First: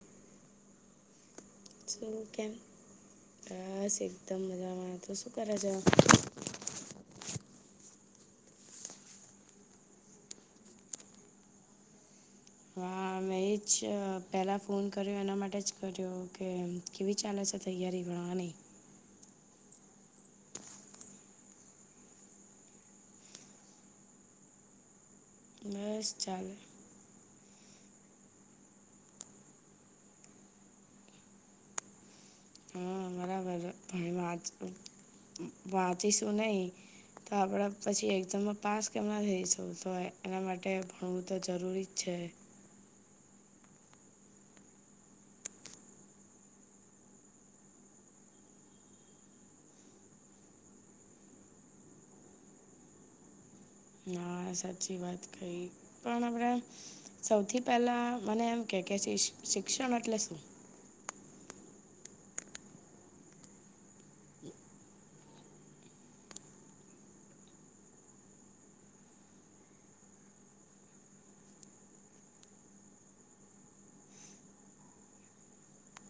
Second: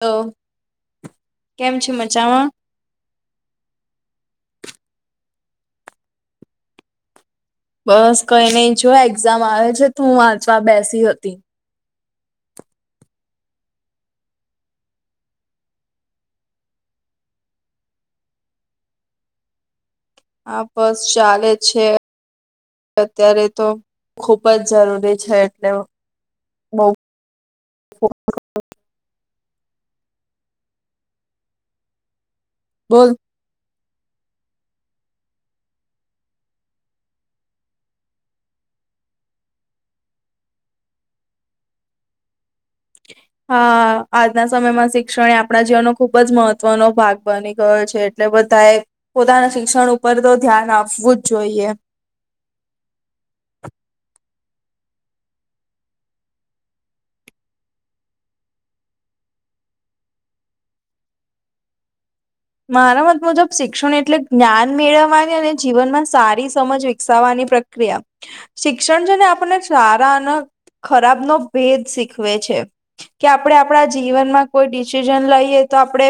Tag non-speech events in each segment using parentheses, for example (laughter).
તો કેમ છે શું મજામાં? કેમ? બસ, એકદમ મજામાં, તુ શું કરે છે? બસ કંઈ નઈ જો એક્ઝામ આવે છે, તું વાંચવા બેસી હતી. હા મેં એજ પહેલાં ફોન કર્યો એના માટે જ કર્યો, કે કેવી ચાલે છે તૈયારી ભણવાની? હા પસ ચાલે છે. અત્યારે તો, ખુબજ જરૂરી છે. એટલે બસ ચાલે. બઉ (inaudible) હા બોલ બરાબર, ભણવા આજકલ વાંચીશું નહિ. તો આપણે પછી એક્ઝામમાં પાસ કેમના થઈશું, તો એના માટે ભણવું તો જરૂરીજ છે. (inaudible) હા, આજના સમયમાં શિક્ષણ આપણા જીવનનો ખુબ જ મહત્વનો ભાગ બની ગયો છે. જો બધાએ, પોતાના શિક્ષણ ઉપરતો ધ્યાન આપવુંજ જોઈએ. હા સાચી વાત કહી, પણ હમણાં સૌથી પહેલા મને એમ કે, કે શિક્ષણ એટલે શું? મારા મત મુજબ, શિક્ષણ એટલે જ્ઞાન મેળવવાની, અને જીવનમાં સારી સમજ વિકસાવવાની પ્રક ક્રિયા શિક્ષણ છેને આપણને સારા અને ખરાબનો ભેદ શીખવે છે. કે આપડે આપડા જીવનમાં કોઈ ડિસિઝન લઈએ તો આપડે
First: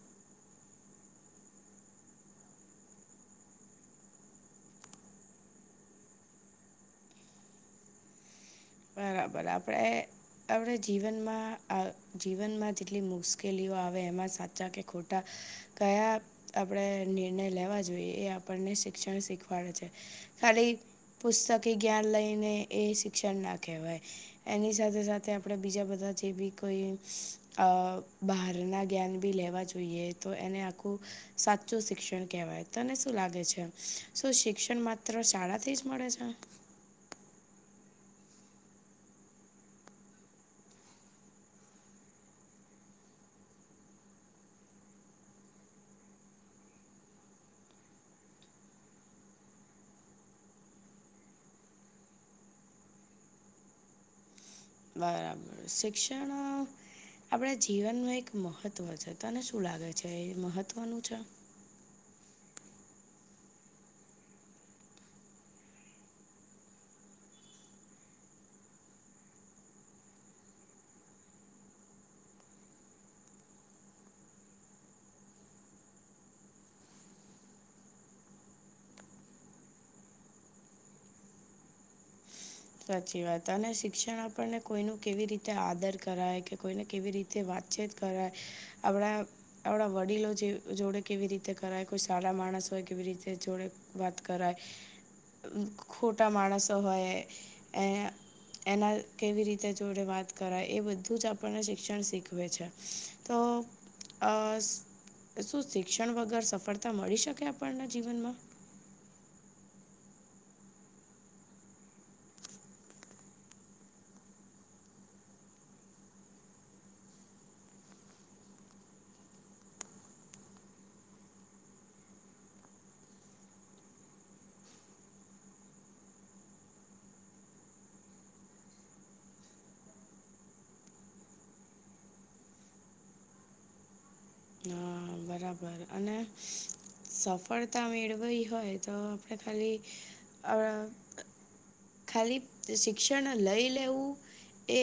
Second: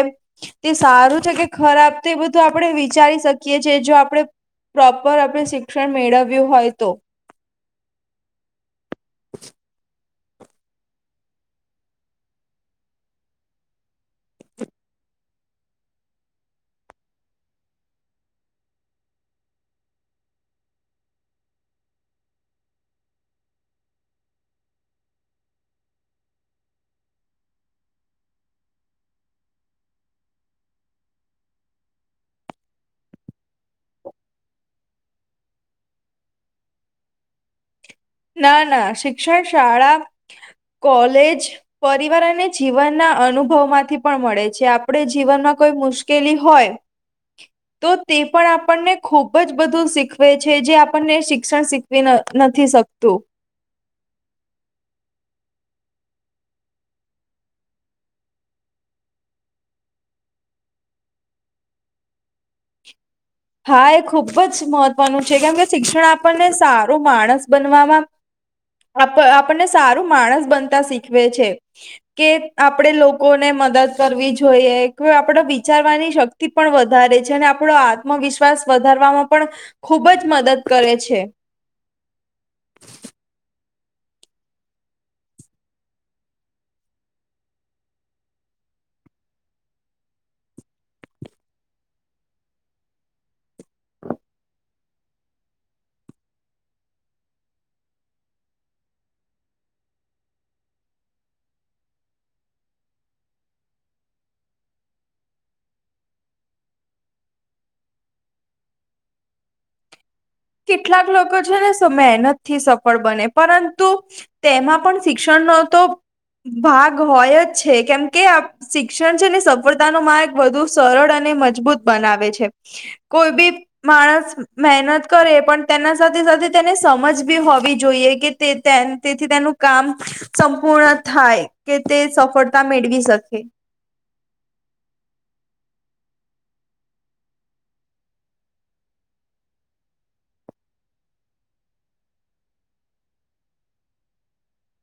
તે સારું છે કે ખરાબ તો એ બધું આપણે વિચારી શકીએ છીએ, જો આપડે પ્રોપર આપણે શિક્ષણ મેળવ્યું હોય તો. બરાબર, આપડે આપણે જીવનમાં, આ જીવનમાં જેટલી મુશ્કેલીઓ આવે એમાં સાચા કે ખોટા. કયા આપણેે નિર્ણય લેવા જોઈએ, એ આપણને શિક્ષણ શીખવાડે છે. ખાલી પુસ્તકી જ્ઞાન લઈને એ શિક્ષણ ના કહેવાય. એની સાથે સાથે, આપણે બીજા બધા જે બી કોઈ અ બહાર ના જ્ઞાન બી લેવા છે. જોઈએ તો એને આખું. સાચું શિક્ષણ કેવાય, તને શું લાગે છે? શું શિક્ષણ માત્ર શાળા થી જ મળે છે? ના, ના, શિક્ષણ શાળા કોલેજ. પરિવારને જીવનના અનુભવ માંથી પણ મળે છે, આપણે જીવનમાં કોઈ મુશ્કેલી હોય. (unintelligible) તો તે પણ આપણને ખૂબ જ બધું શીખવે છે, જે આપણને શિક્ષણ શીખવી નથી શકતા. તો. બરાબર, શિક્ષણ. આપણા જીવનનું એક મહત્ત્વ છે, તને શું લાગે છે? એ મહત્ત્વનું છે. હા, એ ખુબ જ મહત્વનું છે, કેમ કે શિક્ષણ આપણને સારો માણસ બનવામાં. આપ આપણને સારું માણસ બનતા શીખવે છે. કે આપડે લોકોને મદદ કરવી જોઈએ કે આપડો વિચારવાની શ થી પણ વધારે છે અને આપણો આત્મવિશ્વાસ વધારવામાં પણ ખૂબ જ મદદ કરે છે. સાચી વાત, અને શિક્ષણ આપણને કોઈનું કેવી રીતે આદર કરાય કે કોઈને કેવી રીતે તે વાતચીત કરાય, આપણા. આપણા વડીલો જે જોડે કેવી રીતે કરાય, કોઈ સારા માણસ હોય કેવી રીતે જોડે. વાત કરાય, ખોટા માણસો હોય એ. એના કેવી રીતે જોડે વાત કરાય, એ બધું જ આપણને શિક્ષણ શીખવે છે. તો, અ. શું શિક્ષણ વગર સફળતા મળી શકે આપણના જીવનમાં? કેટલાક લોકો છે ને, મહેનત થી સફળ બને, પરંતુ તેમાં પણ શિક્ષણનો તો ભાગ હોય જ છે, કેમ કે. શિક્ષણ છે ને, સફળતાનો માર્ગ વધુ સરળ અને મજબૂત બનાવે છે. કોઈ ભી માણસ મહેનત. કરે, પણ તેના સાથે સાથે તેને સમજ બી હોવી જોઈએ કે તેથી તેનું કામ સંપૂર્ણ થાય કે તે સફળતા મેળવી શકે. હા, બરાબર, અને સફળતા મેળવાઈ હોય તો, આપડે ખાલી. ખાલી શિક્ષણ લઈ લેવું.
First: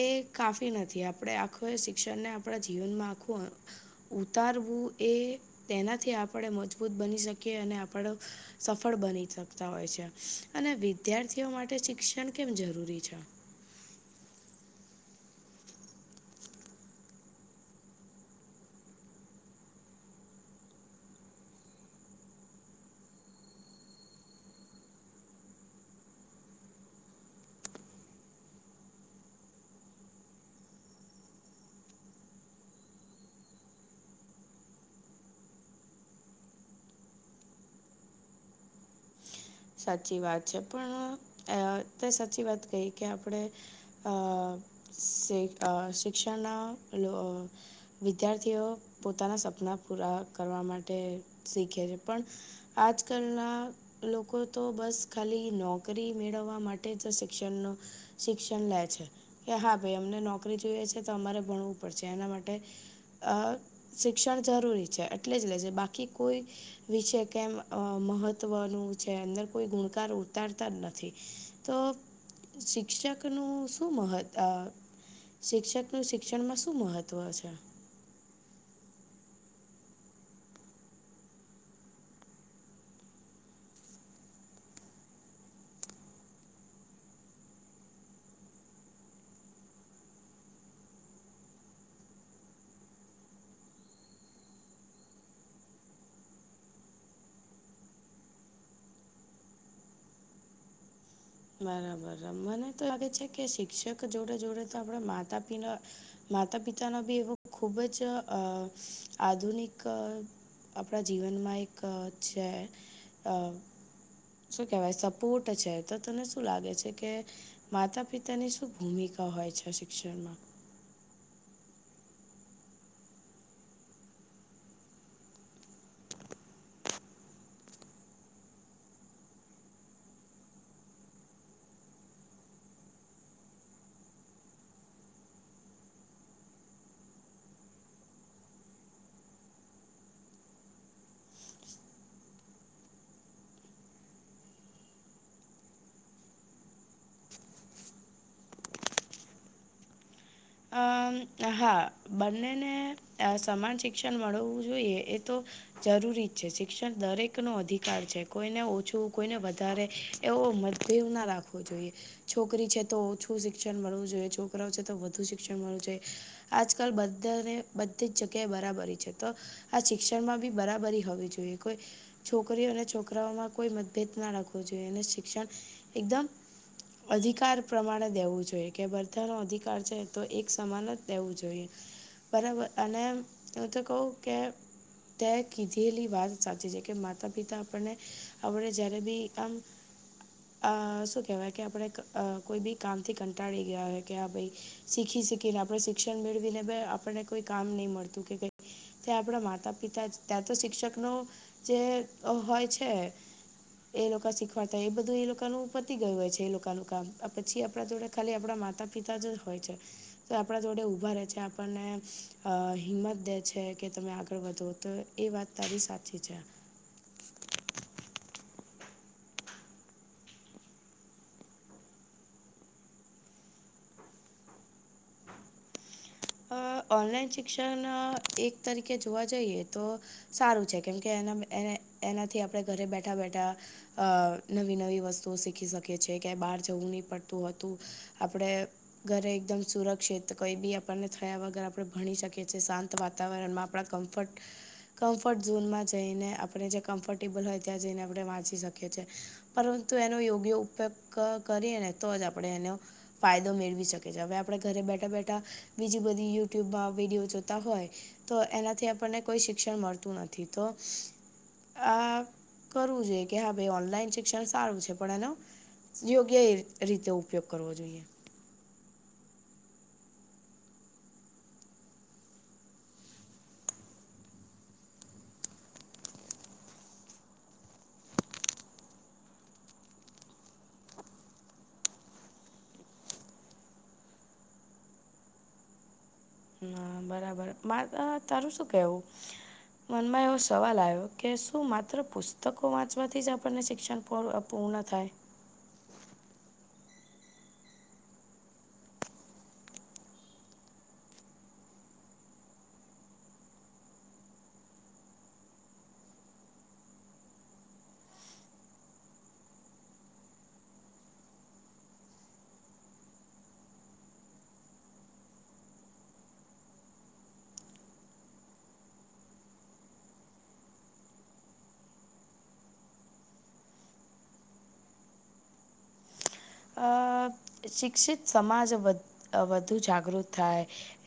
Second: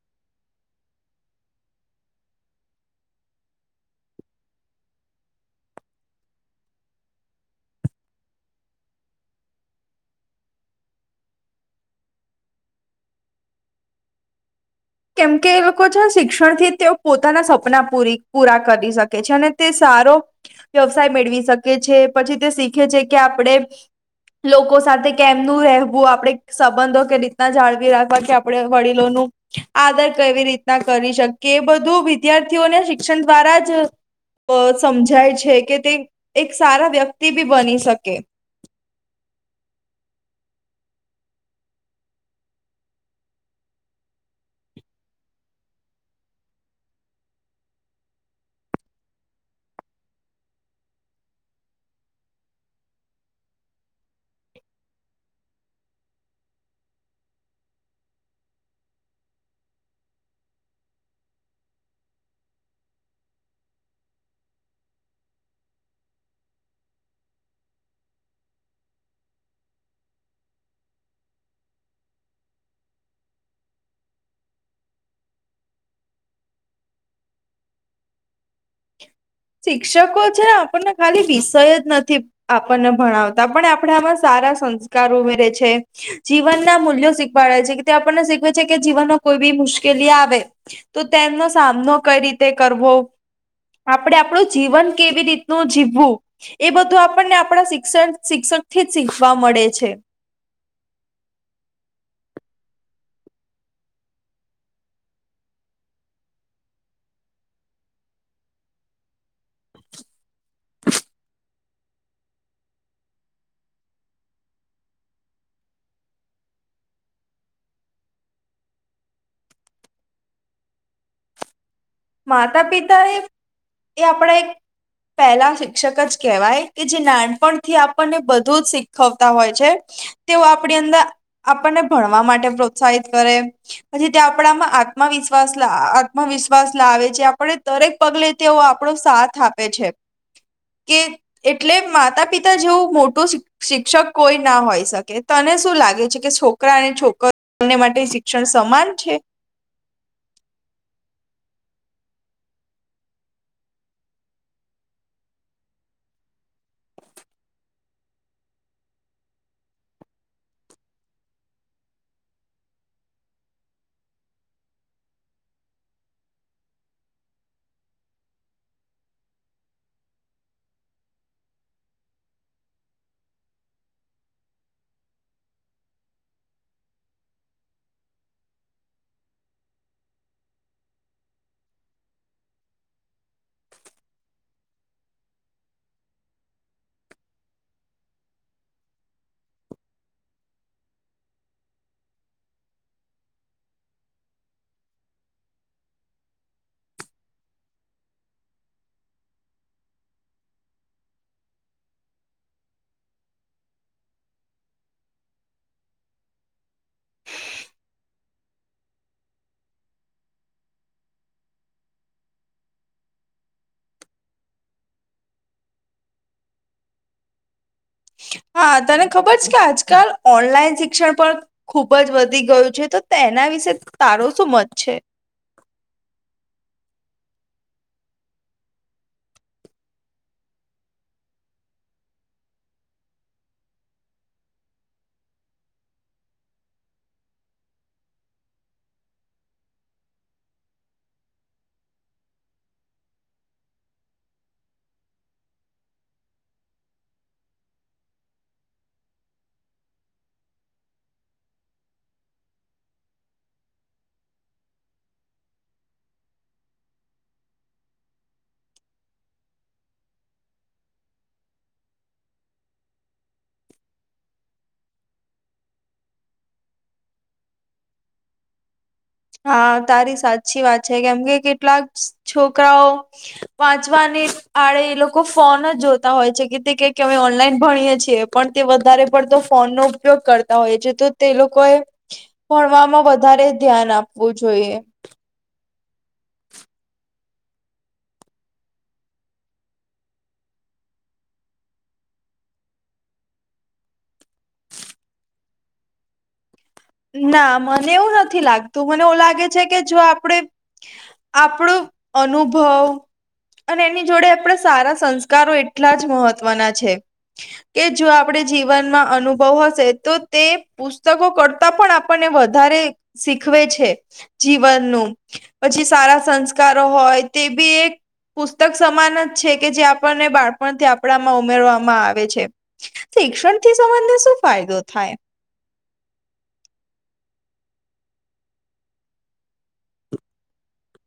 એ કાફી નથી, આપણે આખું એ શિક્ષણને આપણા જીવનમાં આખું ઉતારવું, એ તેનાથી આપણે મજબૂત બની શકીએ અને આપણે સફળ બની શકતા હોય છે અને વિદ્યાર્થીઓ માટે શિક્ષણ કેમ જરૂરી છે? કેમકે એ લોકો છે, શિક્ષણથી તે પોતાના સપના પૂરી પૂરા કરી શકે છે અને તે સારો વ્યવસાય મેળવી શકે છે, પછી તે શીખે છે કે આપણે લોકો સાથે કેમનું રહેવું, આપણે સંબંધો કે રીતના જાળવી રાખવા, કે આપણે વડીલોનું આદર કેવી રીતના કરી શકે, એ બધું વિદ્યાર્થીઓને શિક્ષણ દ્વારા જ અ સમજાય છે કે તે એક સારા વ્યક્તિ બી બની શકે. સાચી વાત છે, પણ તે સાચી વાત કહી કે આપણે સ શિક્ષણ લો (unintelligible) વિદ્યાર્થીઓ પોતાના સપના પૂરા કરવા માટે શીખે છે, પણ આજકલના લોકો. તો બસ ખાલી નોકરી મેળવવા માટે જ શિક્ષણનો. શિક્ષણ લે છે કે, હા ભાઈ, અમને નોકરી જોઈએ છે, તો અમારે ભણવું પડશે એના માટે. શિક્ષણ જરૂરી છે એટલે જ લે છે, બાકી કોઈ. વિશે કેમ મહત્વનું છે અંદર. કોઈ ગુણકાર ઉતારતા જ નથી તો. શિક્ષકનું શું મહત્વ? શિક્ષકનું શિક્ષણમાં શું મહત્ત્વ છે? શિક્ષકો છે ને, આપણને ખાલી વિષય જ નથી. આપણને ભણાવતા પણ આપણા આમાં સારા સંસ્કાર ઉમેરે છે. જીવનના મૂલ્યો શીખવાડે છે કે તે આપણને શીખવે છે કે જીવનમાં કોઈ બી મુશ્કેલી આવે. તો તેમનો સામનો કઈ રીતે કરવો? આપણે આપણું જીવન કેવી રીતનું જીવવું. એ બધું આપણને આપણા શિક્ષણ શિક્ષક થી જ શીખવા મળે છે. બરાબર મને તો લાગે છે કે શિક્ષક જોડે જોડે તો આપણા માતા પિના માતા પિતાનો બી એવો ખૂબ જ અ આધુનિક આપણા જીવનમાં એક છે. અ શું કેહેવાય સપોર્ટ છે. તો તને શું લાગે છે કે માતા પિતાની શું ભૂમિકા હોય છે શિક્ષણમાં? માતા પિતાએ એ આપણા એક પહેલા શિક્ષક જ કહેવાય કે જે નાનપણથી આપણને બધું જ શીખવતા હોય છે. તેઓ આપણી અંદર આપણને ભણવા માટે પ્રોત્સાહિત કરે. પછી તે આપણામાં આત્મવિશ્વાસ લા આત્મવિશ્વાસ લાવે છે. આપણે દરેક પગલે તેઓ આપણો સાથ આપે છે. કે એટલે માતા પિતા જેવું મોટું શિક્ષક કોઈ ના હોય શકે. તને શું લાગે છે કે છોકરા અને છોક એમને માટે શિક્ષણ સમાન છે? અમ હા બંનેને સમાન શિક્ષણ મળવું જોઈએ એ તો જરૂરી જ છે. શિક્ષણ દરેકનો અધિકાર છે. કોઈને ઓછું કોઈને વધારે એવો મતભેદ ના રાખવો જોઈએ. છોકરી છે તો ઓછું શિક્ષણ મળવું જોઈએ, છોકરાઓ છે તો વધુ શી શિક્ષણ મળવું જોઈએ. આજકાલ બધાને બધી જ જગ્યાએ બરાબરી છે તો આ શિક્ષણમાં બી બરાબરી હોવી જોઈએ. કોઈ છોકરીઓ અને છોકરાઓમાં કોઈ મતભેદ ના રાખવો જોઈએ. અને શિક્ષણ એકદમ અધિકાર પ્રમાણે દેવું જોઈએ કે બધાં નો અધિકાર છે. તો એક સમાન જ દેવું જોઈએ. બરાબર અને હું તો કહું કે તે કીધેલી વાત સાચી છે. કે માતા પિતા આપણને આપણે જ્યારે બી આમ અ શું કેહેવાય કે આપણે કોઈ બી કામથી કંટાળી ગયા હોય કે આ ભાઈ શીખી શીખીને આપણે શિક્ષણ મેળવીને આપણને કોઈ કામ નહી મળતું કે તે આપણા માતા પિતા જ ત્યાં તો શિક્ષક નો જે હોય છે. એ લોકો શીખવાડતા એ બધું એ લોકોનું પતી ગયું હોય છે. એ લોકોનું કામ પછી આપણા જોડે ખાલી આપણા માતા પિતા જ હોય છે. તો આપણા જોડે ઉભા રહેે છે. આપણને અ હિંમત દે છે કે તમે આગળ વધો તો એ વાત તારી સાચી છે. હા તને ખબર છે કે આજકાલ ઓનલાઈન શિક્ષણ પર ખુબ જ વધી ગયું છે. તો તેના વિશે તારો શું મત છે? અ ઓનલાઈન શિક્ષણ એક તરીકે જોવા જઈએ તો સારું છે. કેમ કે એના એનાથી આપણે ઘરે બેઠા બેઠા અ નવી નવી વસ્તુઓ શીખી શકે છે. ક્યાંય બાર જવું નહી પડતું હોતું. આપણેે ઘરે એકદમ સુરક્ષિત કઈ બી આપ આપણને થયા વગર આપણે ભણી શકીએ છીએ. શાંત વાતાવરણમાં આપણા કમ્ફર્ટ કમ્ફર્ટ ઝોનમાં જઈને આપણે જ્યાં કમ્ફર્ટેબલ હોય ત્યાં જઈને આપણે વાંચી શકીએ છીએ. પરંતુ એનો યોગ્ય ઉપયોગ કરીએ ને તો જ આપણે એનો ફાયદો મેળવી શકીએ છીએ. હવે આપણે ઘરે બેઠા બેઠા બીજી બધી યુટ્યુબમાં વિડીયો જોતા હોય. તો એનાથી આપણને કોઈ શિક્ષણ મળતું નથી. તો આ કરવું જોઈએ કે હા ભાઈ ઓનલાઈન શિક્ષણ સારું છે. પણ એનો યોગ્ય એ રીતે ઉપયોગ કરવો જોઈએ. હા તારી સાચી વાત છે કેમ કે કેટલાક છોકરાઓ વાંચવાની આડે એ લોકો ફોન જ જોતા હોય છે કે તે કક અમે ઓનલાઈન ભણીએ છીએ પણ તે વધારે પડતો ફોનનો ઉપયોગ કરતા હોય છે તો તે લોકોએ ભણવામાં વધારે ધ્યાન આપવું જોઈએ હા બરાબર મારે તારું શું કેવું મનમાં એવો સવાલ આવ્યો કે શું માત્ર પુસ્તકો વાંચવાથી જ આપણને શિક્ષણ પૂર્ણ થાય ના મને એવું નથી લાગતું મને એવું લાગે છે કે જો આપડે આપણો અનુભવ અને એની જોડે આપણે સારા સંસ્કારો એટલા જ મહત્વના છે કે જો આપણે જીવનમાં અનુભવ હશે તો તે પુસ્તકો કર તા પણ આપણને વધારે શીખવે છે જીવનનું પછી સારા સંસ્કારો હોય તે બી એક પુસ્તક સમાન જ છે કે જે આપણને બાળપણથી આપણામાં ઉમેરવામાં આવે છે શિક્ષણથી સંબંધને શું ફાયદો થાય શિક્ષિત સમાજ વધુ જાગૃત થાય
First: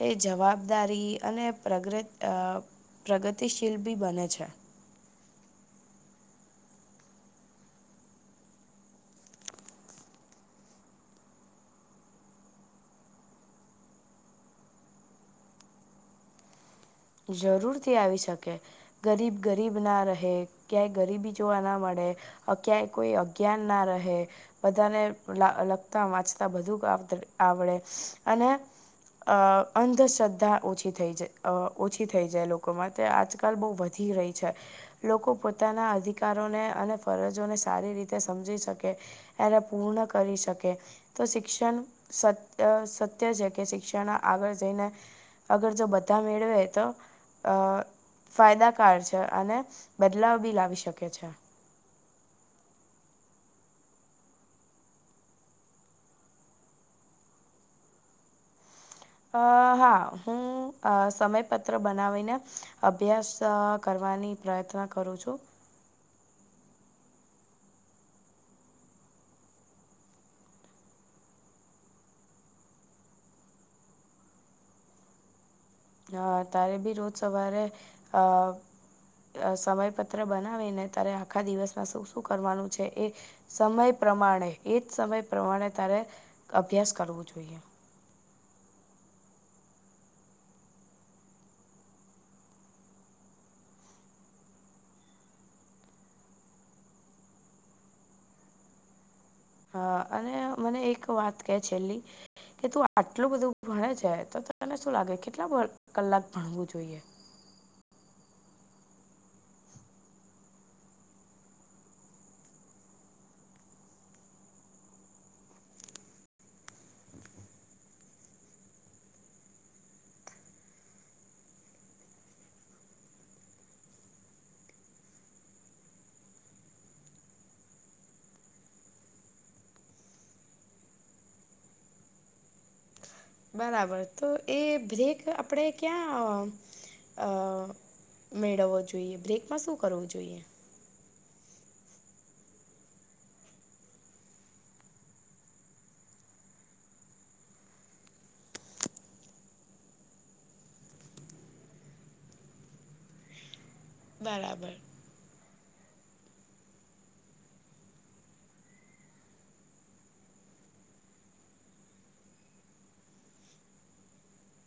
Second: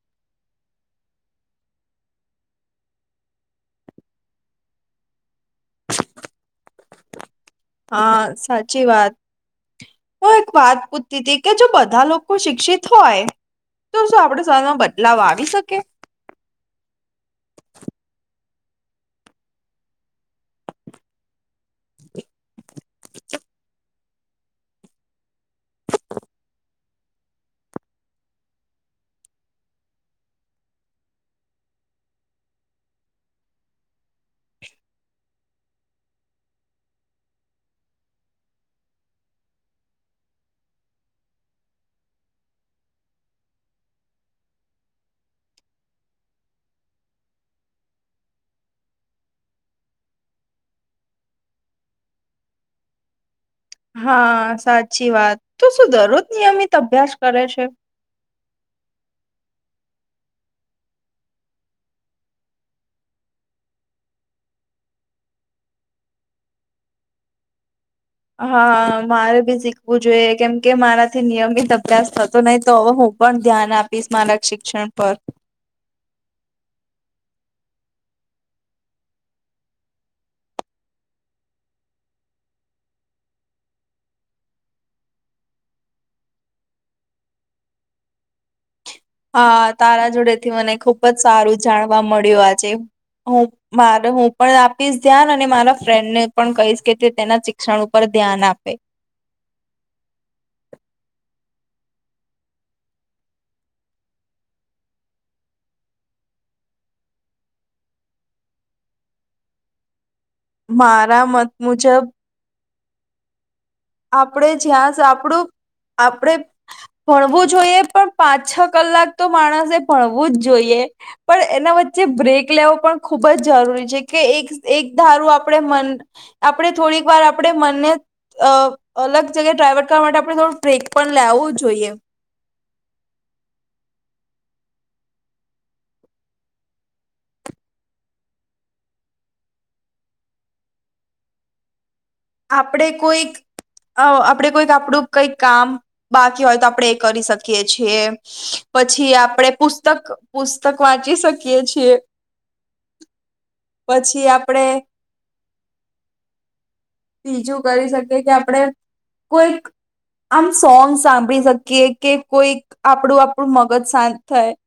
એ જવાબદારી અને પ્રગ અ પ્રગતિશીલ બી બને છે હા સાચી વાત હું એક વાત પૂછતી હતી કે જો બધા લોકો શિક્ષિત હોય તો શું આપડ શમાં બદલાવ આવી શકે જરૂરથી આવી શકે ગરીબ ગરીબ ના રહે ક્યાંય ગરીબી જોવા ના મળે ક્યાંય કોઈ અજ્ઞાન ના રહે બધાને લખતા વાંચતા બધું આવડે અને અ અંધશ્રદ્ધા ઓછી થઈ જાય ઓછી થઈ જાય લોકોમાં તે આજકાલ બહુ વધી રહી છે લોકો પોતાના અધિકારોને અને ફરજોને સારી રીતે સમજી શકે એને પૂર્ણ કરી શકે તો શિક્ષણ સત સત્ય છે કે શિક્ષણ આગળ જઈને અગર જો બધા મેળવે તો ફાયદાકાર છે અને બદલાવ બી લાવી શકે છે હા સાચી વાત તો શું દરરોજ નિયમિત અભ્યાસ કરે છે અ હા હું સમયપત્ર બનાવીને અભ્યાસ કરવાની પ્રયત્ન કરું છું હા મારે ભી શીખવું જોઈએ કેમ કે મારાથી નિયમિત અભ્યાસ થતો નહી તો હું પણ ધ્યાન આપીશ મારા શિક્ષણ પર અ તારે બી રોજ સવારે અ અ સમયપત્ર બનાવીને ત્યારે આખા દિવસમાં શું શું કરવાનું છે એ સમય પ્રમાણે એ જ સમય પ્રમાણે તારે અભ્યાસ કરવો જોઈએ હા તારા જોડે થી મને ખુબ જ સારું જાણવા મળ્યું આજે હું મારે હું પણ આપીશ ધ્યાન અને મારા ફ્રેન્ડ ને પણ કહીશ કે તે તેના શિક્ષણ ઉપર ધ્યાન આપે હા અને મને એક વાત કે છેલ્લી કે તું આટલું બધું ભણે છે તો તને શું લાગે કેટલા કલાક ભણવું જોઈએ મારા મત મુજબ આપણેે જ્યાં આપડું આપણેે ભણવું જોઈએ પણ પાંચ છ કલાક તો માણસે ભણવું જ જોઈએ પણ એના વચ્ચે બ્રેક લેવો પણ ખૂબ જ જરૂરી છે કે એક એક ધારું આપણે મન આપણે થોડીક વાર આપણે મનને અ અલગ જગ્યાએ ડ્રાઈવડ કરવા માટે આપણે થોડું બ્રેક પણ લાવું જોઈએ બરાબર તો એ બ્રેક આપણે ક્યાં અ મેળવવો જોઈએ બ્રેકમાં શું કરવું જોઈએ આપણે કોઈક અ આપણે કોઈક આપડું કઈક કામ બાકી હોય તો આપણે એ કરી શકીએ છીએ પછી આપડે પુસ્તક પુસ્તક વાંચી શકીએ છીએ (inaudible) પછી આપડે બરાબર બીજું કરી શકી કે આપણે કોઈક આમ સોંગ સાંભળી શકીએ કે કોઈક આપણું આપણું મગજ શાંત થાય